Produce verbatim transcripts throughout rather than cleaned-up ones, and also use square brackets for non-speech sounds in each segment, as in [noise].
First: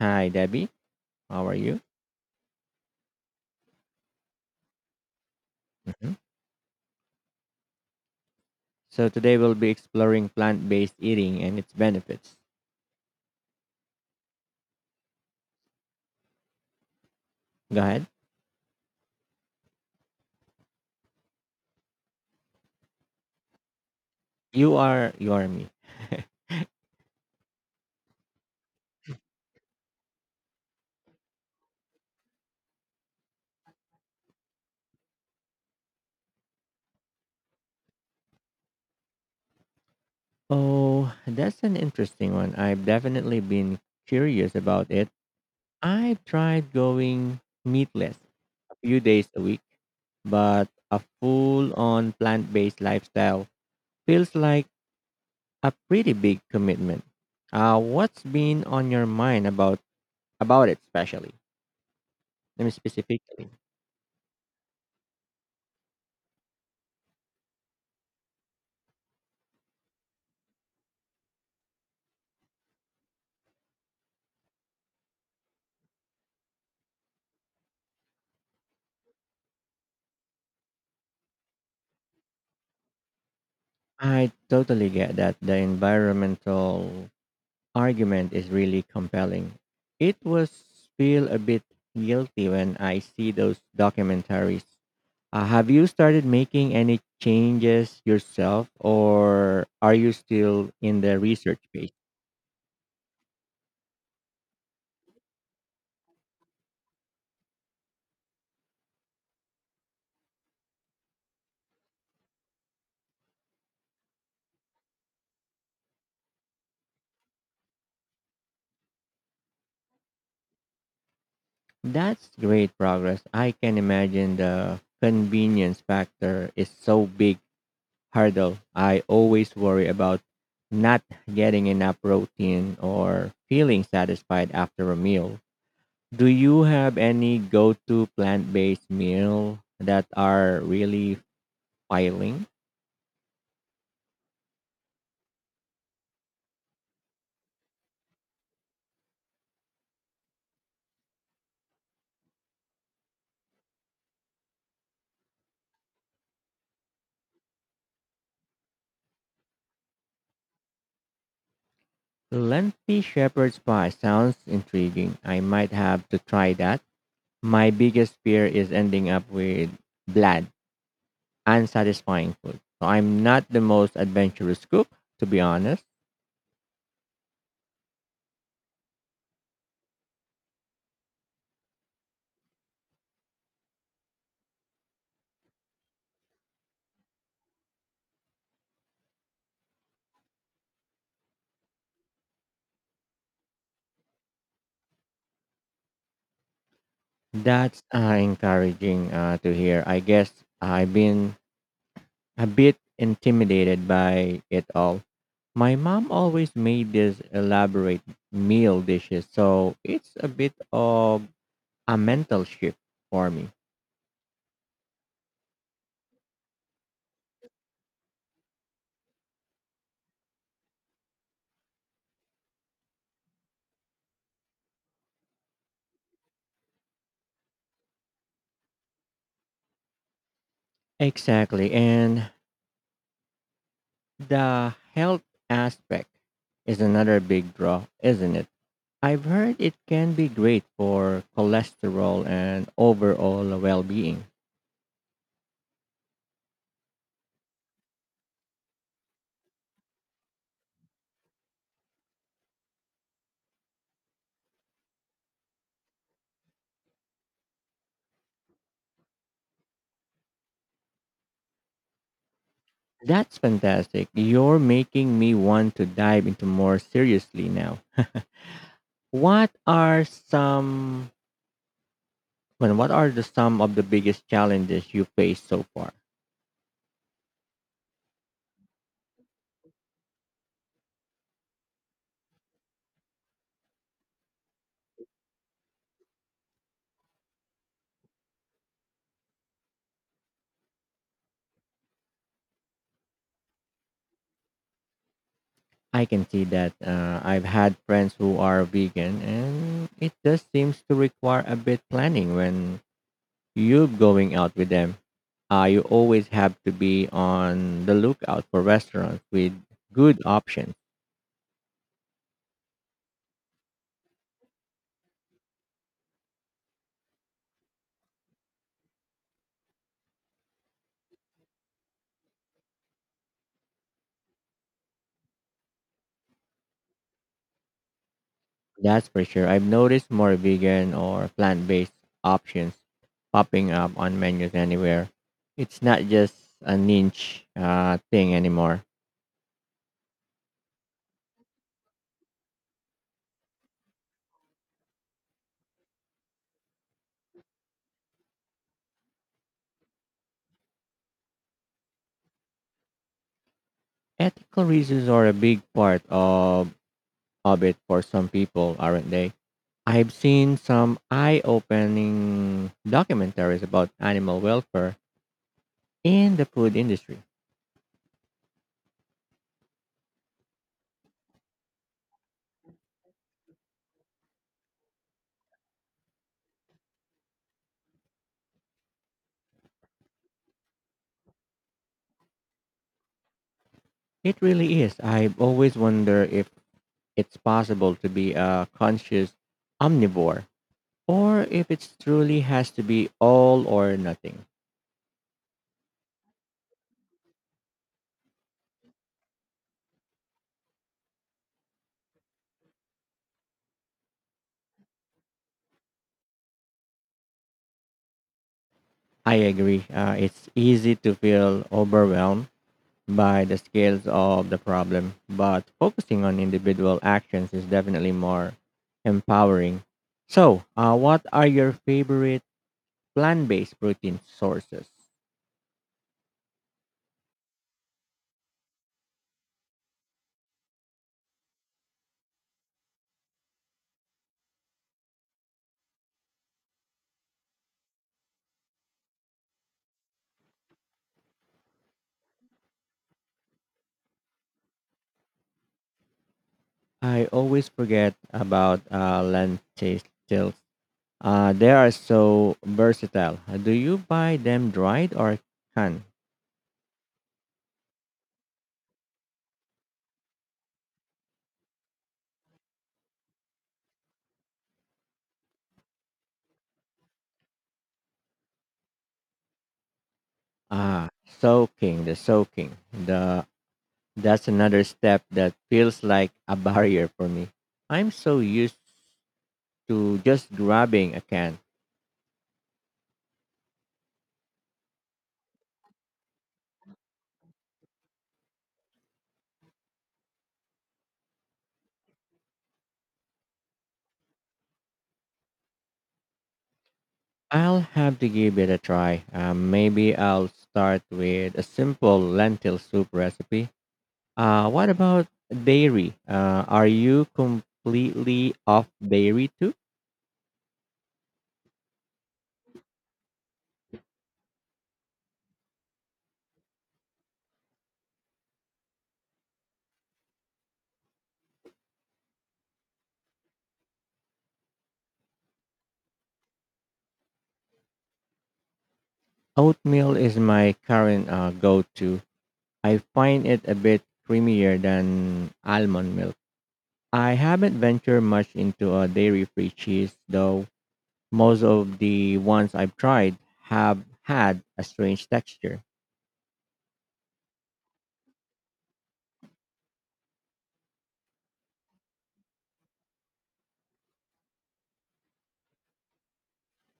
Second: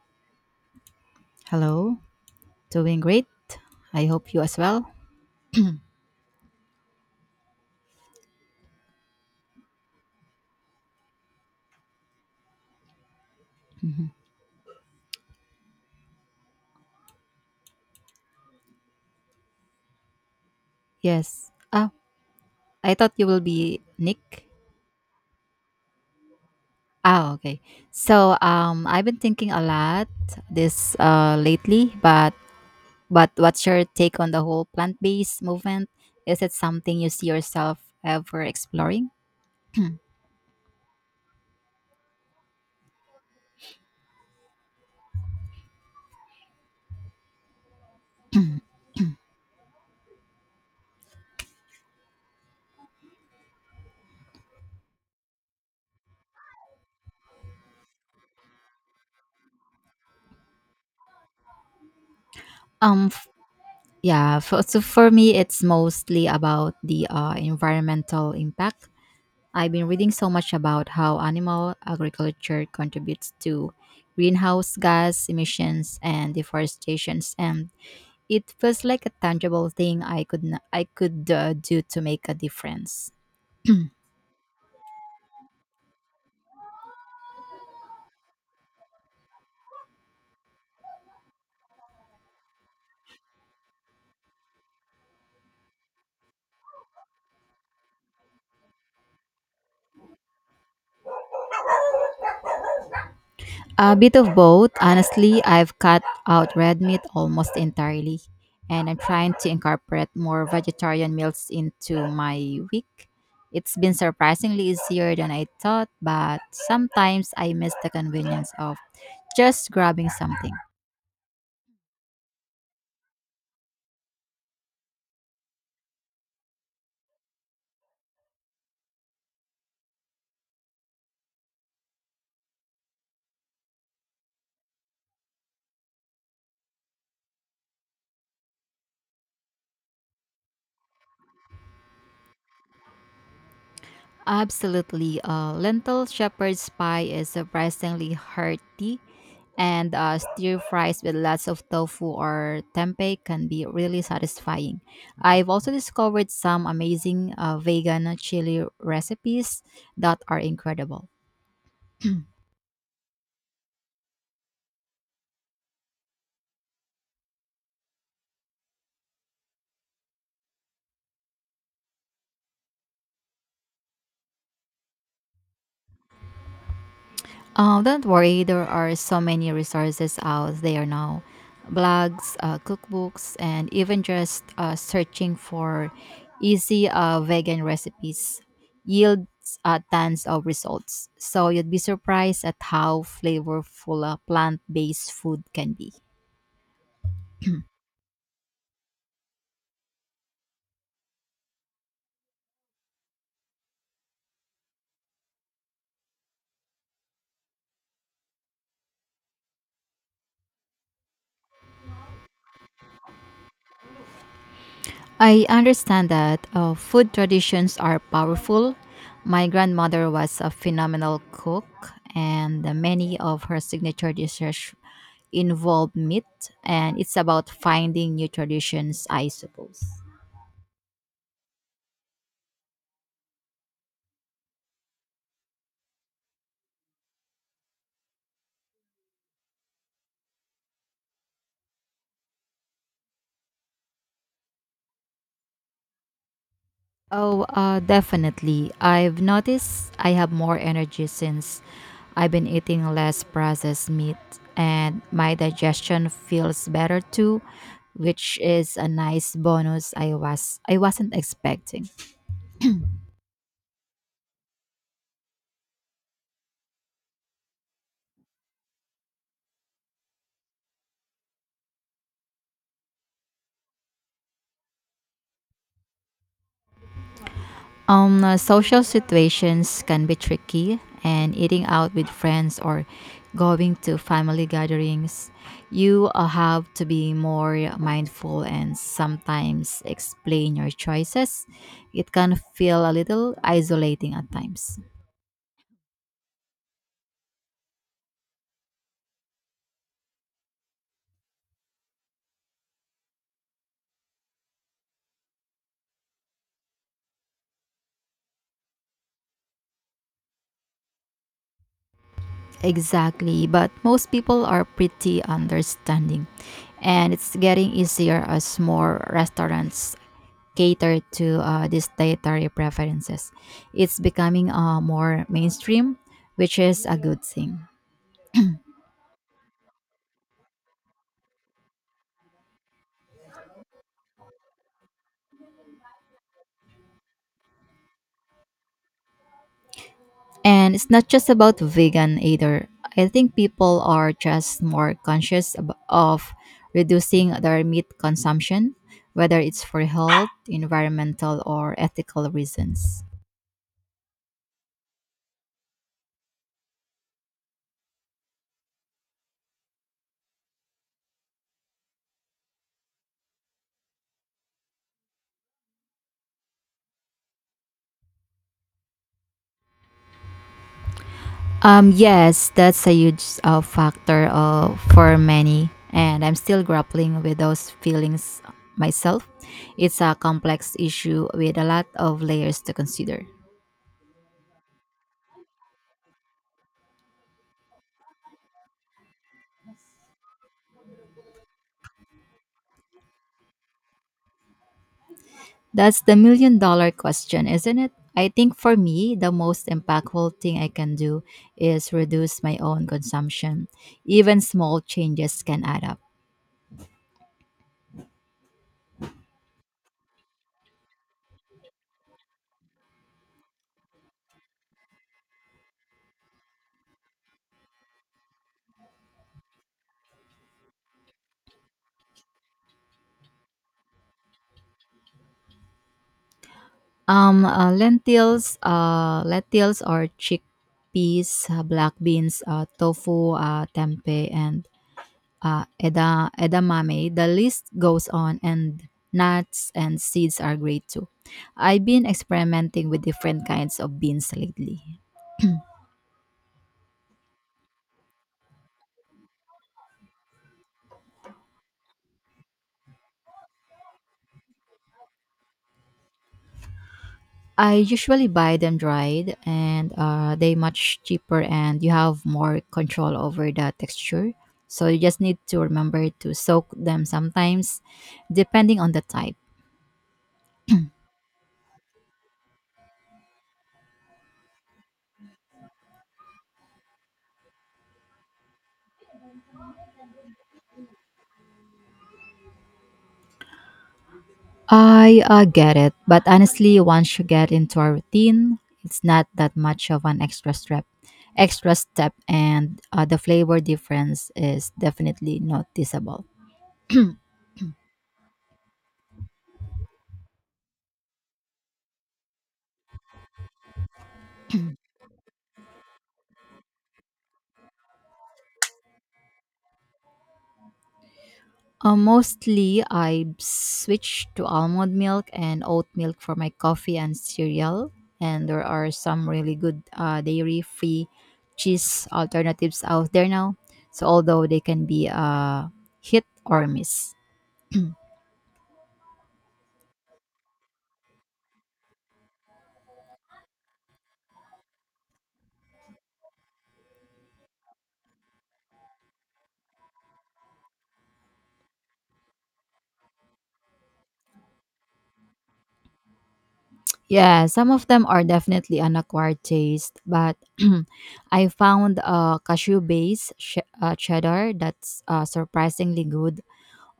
Hi, Debbie. How are you? Hello, doing great. I hope you as well. [clears throat] hmm So, today we'll be exploring plant based eating and its benefits. Mhm. Go ahead. Yes. Oh, I thought you will be Nick. You are, you are me. Ah, okay. So, um, I've been thinking a lot this uh lately, but but what's your take on the whole plant-based movement? Is it something you see yourself ever exploring? [clears throat] Oh, that's an interesting one. I've definitely been curious about it. I've tried going meatless a few days a week, but a full on plant based lifestyle feels like a pretty big commitment. Uh, what's been on your mind about about it, especially? Let me Um, f- specifically. yeah. For, so for me, it's mostly about the uh, environmental impact. I've been reading so much about how animal agriculture contributes to greenhouse gas emissions and deforestations, and it feels like a tangible thing I could n- I could uh, do to make a difference. [clears throat] I totally get that the environmental argument is really compelling. It was feel a bit guilty when I see those documentaries. Uh, have you started making any changes yourself, or are you still in the research phase? A bit of both. Honestly, I've cut out red meat almost entirely, and I'm trying to incorporate more vegetarian meals into my week. It's been surprisingly easier than I thought, but sometimes I miss the convenience of just grabbing something. That's great progress. I can imagine the convenience factor is so big hurdle. I always worry about not getting enough protein or feeling satisfied after a meal. Do you have any go-to plant-based meal that are really filing? Absolutely. Uh, lentil shepherd's pie is surprisingly hearty, and uh, stir fries with lots of tofu or tempeh can be really satisfying. I've also discovered some amazing uh, vegan chili recipes that are incredible. Lengthy shepherd's pie sounds intriguing. I might have to try that. My biggest fear is ending up with bland, unsatisfying food. So I'm not the most adventurous cook, to be honest. Oh, don't worry, there are so many resources out there now blogs, uh, cookbooks, and even just uh, searching for easy uh, vegan recipes yields uh, tons of results. So you'd be surprised at how flavorful uh, plant based food can be. That's uh, encouraging uh, to hear. I guess I've been a bit intimidated by it all. My mom always made these elaborate meal dishes, so it's a bit of a mental shift for me. I understand that uh, food traditions are powerful. My grandmother was a phenomenal cook, and many of her signature dishes involve meat, and it's about finding new traditions, I suppose. Exactly. And the health aspect is another big draw, isn't it? I've heard it can be great for cholesterol and overall well being. Oh, uh, definitely. I've noticed I have more energy since I've been eating less processed meat, and my digestion feels better too, which is a nice bonus I was I wasn't expecting. That's fantastic. You're making me want to dive into more seriously now. [laughs] What are some well, what are the some of the biggest challenges you face so far? Um, uh, social situations can be tricky, and eating out with friends or going to family gatherings, you uh, have to be more mindful and sometimes explain your choices. It can feel a little isolating at times. I can see that. uh, I've had friends who are vegan, and it just seems to require a bit planning when you're going out with them. Uh, you always have to be on the lookout for restaurants with good options. Exactly, but most people are pretty understanding, and it's getting easier as more restaurants cater to uh, these dietary preferences. It's becoming uh, more mainstream, which is a good thing. That's for sure. I've noticed more vegan or plant based options popping up on menus anywhere. It's not just a niche uh, thing anymore. And it's not just about vegan either. I think people are just more conscious ab- of reducing their meat consumption, whether it's for health, environmental, or ethical reasons. Ethical reasons are a big part of, of it for some people, aren't they? I've seen some eye opening documentaries about animal welfare in the food industry. Um, yes, that's a huge uh, factor uh, for many, and I'm still grappling with those feelings myself. It's a complex issue with a lot of layers to consider. It really is. I've always wondered if it's possible to be a conscious omnivore, or if it truly has to be all or nothing. That's the million dollar question, isn't it? I think for me, the most impactful thing I can do is reduce my own consumption. Even small changes can add up. I agree. Uh, it's easy to feel overwhelmed by the scales of the problem, but focusing on individual actions is definitely more empowering. So, uh, what are your favorite plant based protein sources? Um, uh, lentils, uh, lentils or chickpeas, uh, black beans, uh, tofu, uh, tempeh, and uh, eda, edamame. The list goes on, and nuts and seeds are great too. I've been experimenting with different kinds of beans lately. I always forget about uh, lentils. Uh, they are so versatile. Uh, Do you buy them dried or canned? I usually buy them dried, and uh, they much cheaper, and you have more control over the texture. So you just need to remember to soak them sometimes, depending on the type. Ah, soaking, the soaking. The That's another step that feels like a barrier for me. I'm so used to just grabbing a can. I uh, get it, but honestly, once you get into a routine, it's not that much of an extra step. Extra step, and uh, the flavor difference is definitely noticeable. I'll have to give it a try. Uh, maybe I'll start with a simple lentil soup recipe. Uh, what about dairy? Uh, are you completely off dairy too? Uh, mostly, I switch to almond milk and oat milk for my coffee and cereal, and there are some really good uh, dairy-free cheese alternatives out there now. So although they can be a hit or miss. Oatmeal is my current uh, go-to. I find it a bit creamier than almond milk. I haven't ventured much into a dairy free cheese, though most of the ones I've tried have had a strange texture. Yeah, some of them are definitely an acquired taste, but [clears throat] I found a cashew based sh- uh, cheddar that's uh, surprisingly good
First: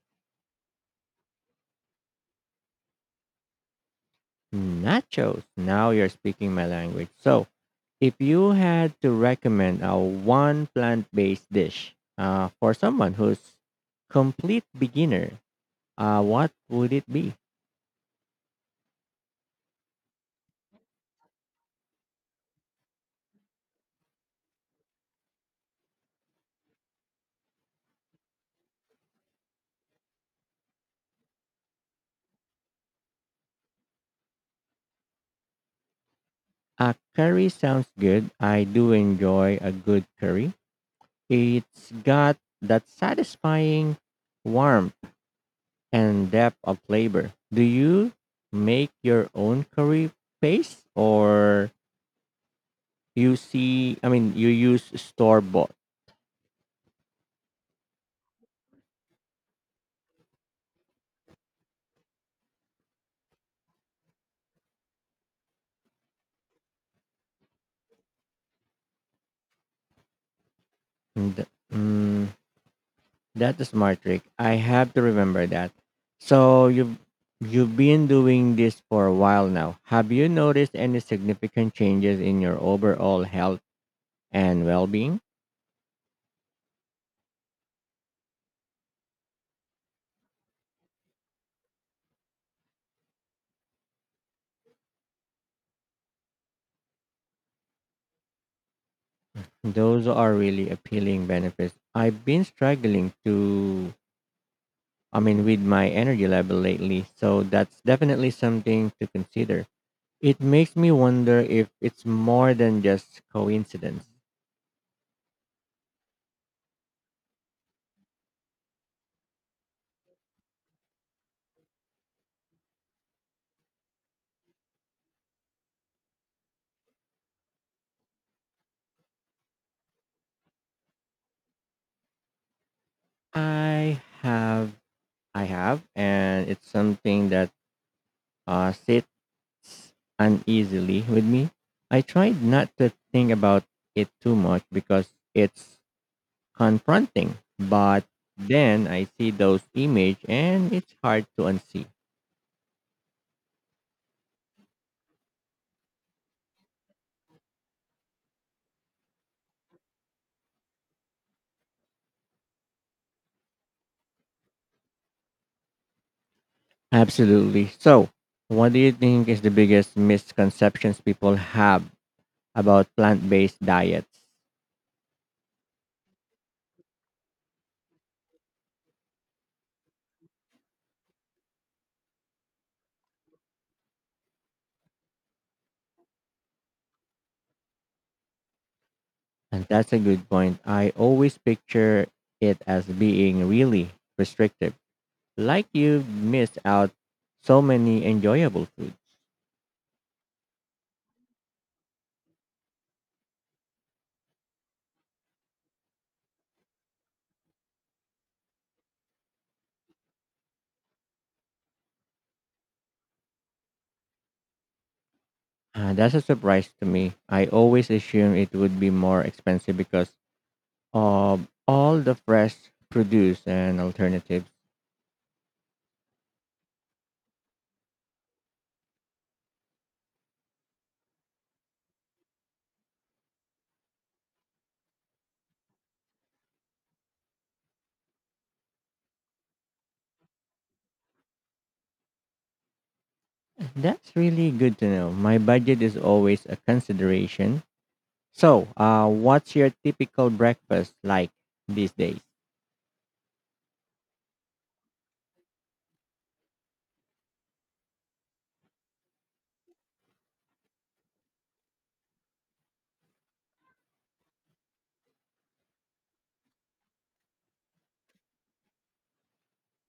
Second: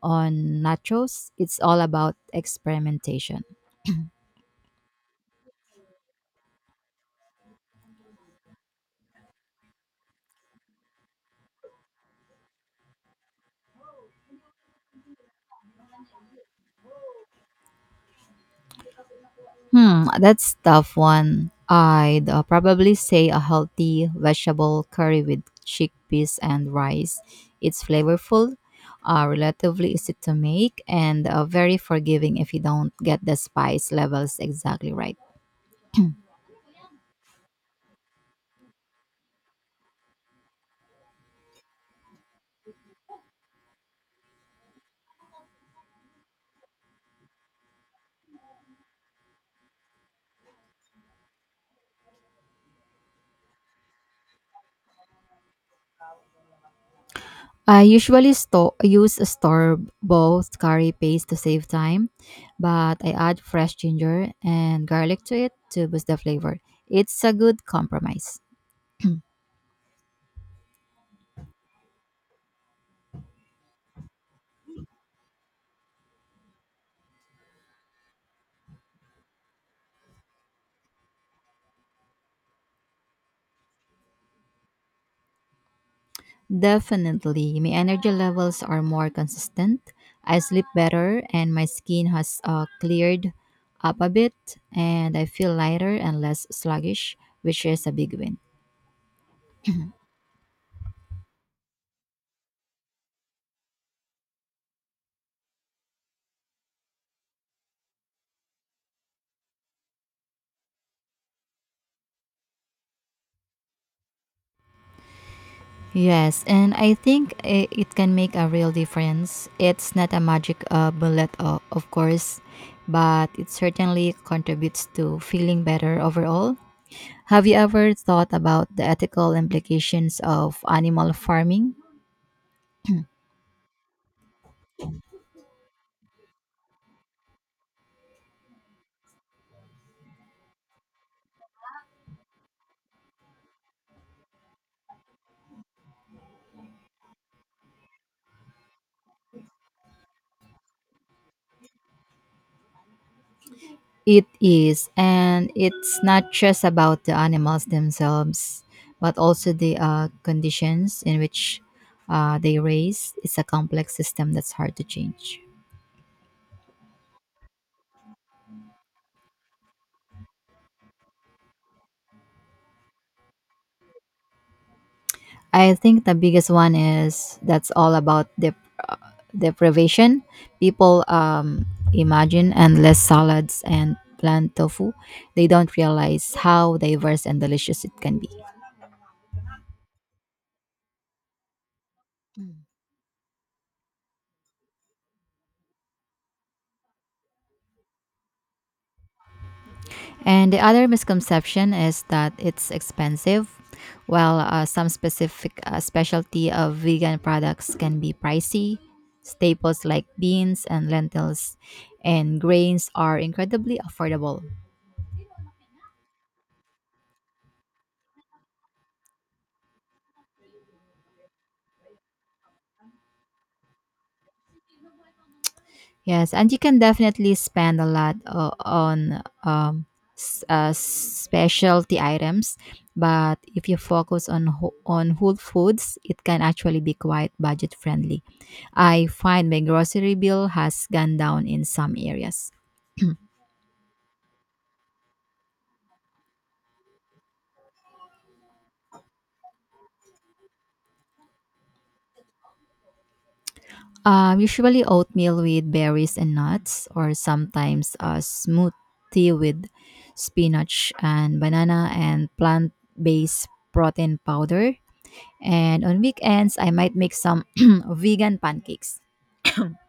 on nachos. It's all about experimentation. Nachos. Now you're speaking my language. So, if you had to recommend a one plant based dish uh, for someone who's complete beginner, uh, what would it be? Hmm, that's tough one. I'd uh, probably say a healthy vegetable curry with chickpeas and rice. It's flavorful, uh, relatively easy to make, and uh, very forgiving if you don't get the spice levels exactly right. A curry sounds good. I do enjoy a good curry. It's got that satisfying warmth and depth of flavor. Do you make your own curry paste or you see, I mean, you use store bought? I usually sto- use a store bought curry paste to save time, but I add fresh ginger and garlic to it to boost the flavor. It's a good compromise. [clears throat] And, mm, that's a smart trick. I have to remember that. So you've you've been doing this for a while now. Have you noticed any significant changes in your overall health and well-being? Definitely, my energy levels are more consistent. I sleep better, and my skin has uh, cleared up a bit, and I feel lighter and less sluggish, which is a big win. Those are really appealing benefits. I've been struggling to I mean, with my energy level lately. So that's definitely something to consider. It makes me wonder if it's more than just coincidence. Yes, and I think i- it can make a real difference. It's not a magic uh, bullet, o- of course, but it certainly contributes to feeling better overall. Have you ever thought about the ethical implications of animal farming? I have, I have, and it's something that uh, sits uneasily with me. I tried not to think about it too much because it's confronting, but then I see those images, and it's hard to unsee. It is, and it's not just about the animals themselves, but also the uh, conditions in which uh, they raise. It's a complex system that's hard to change. Absolutely. So, what do you think is the biggest misconceptions people have about plant based diets? I think the biggest one is that's all about dep- uh, deprivation. People um, imagine endless salads and plant tofu. They don't realize how diverse and delicious it can be. And that's a good point. I always picture it as being really restrictive, like you miss out so many enjoyable foods. And the other misconception is that it's expensive. While uh, some specific uh, specialty of vegan products can be pricey, staples like beans and lentils and grains are incredibly affordable. Uh, that's a surprise to me. I always assume it would be more expensive because of all the fresh produce and alternatives. Yes, and you can definitely spend a lot o- on um, s- uh, specialty items, but if you focus on wh- on whole foods, it can actually be quite budget friendly. I find my grocery bill has gone down in some areas. [clears throat] That's really good to know. My budget is always a consideration. So, uh, what's your typical breakfast like these days? Um, usually oatmeal with berries and nuts, or sometimes a smoothie with spinach and banana and plant based protein powder. And on weekends, I might make some [clears throat] vegan pancakes.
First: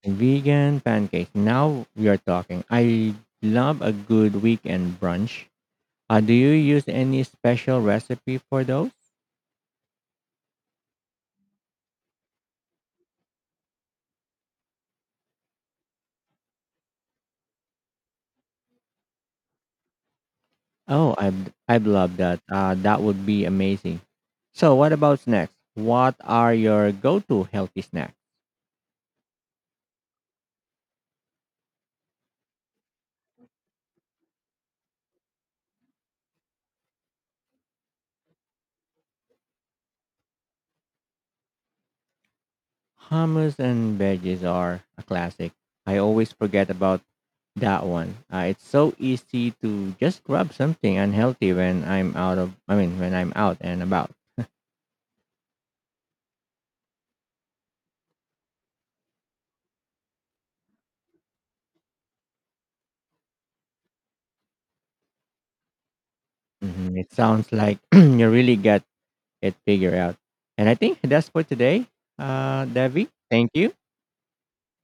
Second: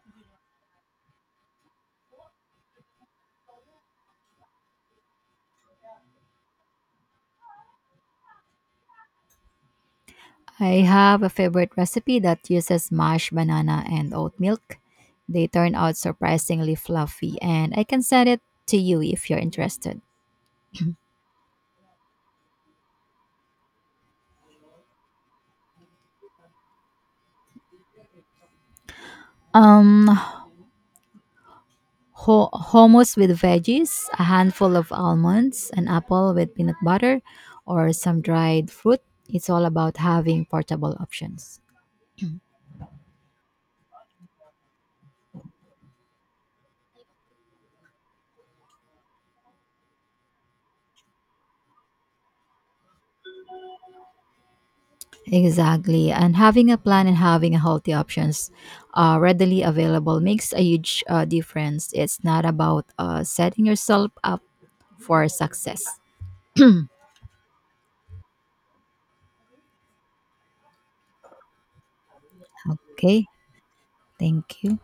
Vegan pancakes. Now we are talking. I love a good weekend brunch. Uh, do you use any special recipe for those? I have a favorite recipe that uses mashed banana and oat milk. They turn out surprisingly fluffy, and I can send it to you if you're interested. Oh, I'd, I'd love that. Uh, that would be amazing. So, what about snacks? What are your go to healthy snacks? Um, Ho- hummus with veggies, a handful of almonds, an apple with peanut butter, or some dried fruit. It's all about having portable options. Hummus and veggies are a classic. I always forget about that one. Uh, it's so easy to just grab something unhealthy when I'm out of, I mean, when I'm out and about. [laughs] Exactly. And having a plan and having a healthy options uh, readily available makes a huge uh, difference. It's not about uh, setting yourself up for success. hmm It sounds like [clears throat] you really got it figured out. And I think that's for today, uh, Debbie. Okay. Thank you. Thank you.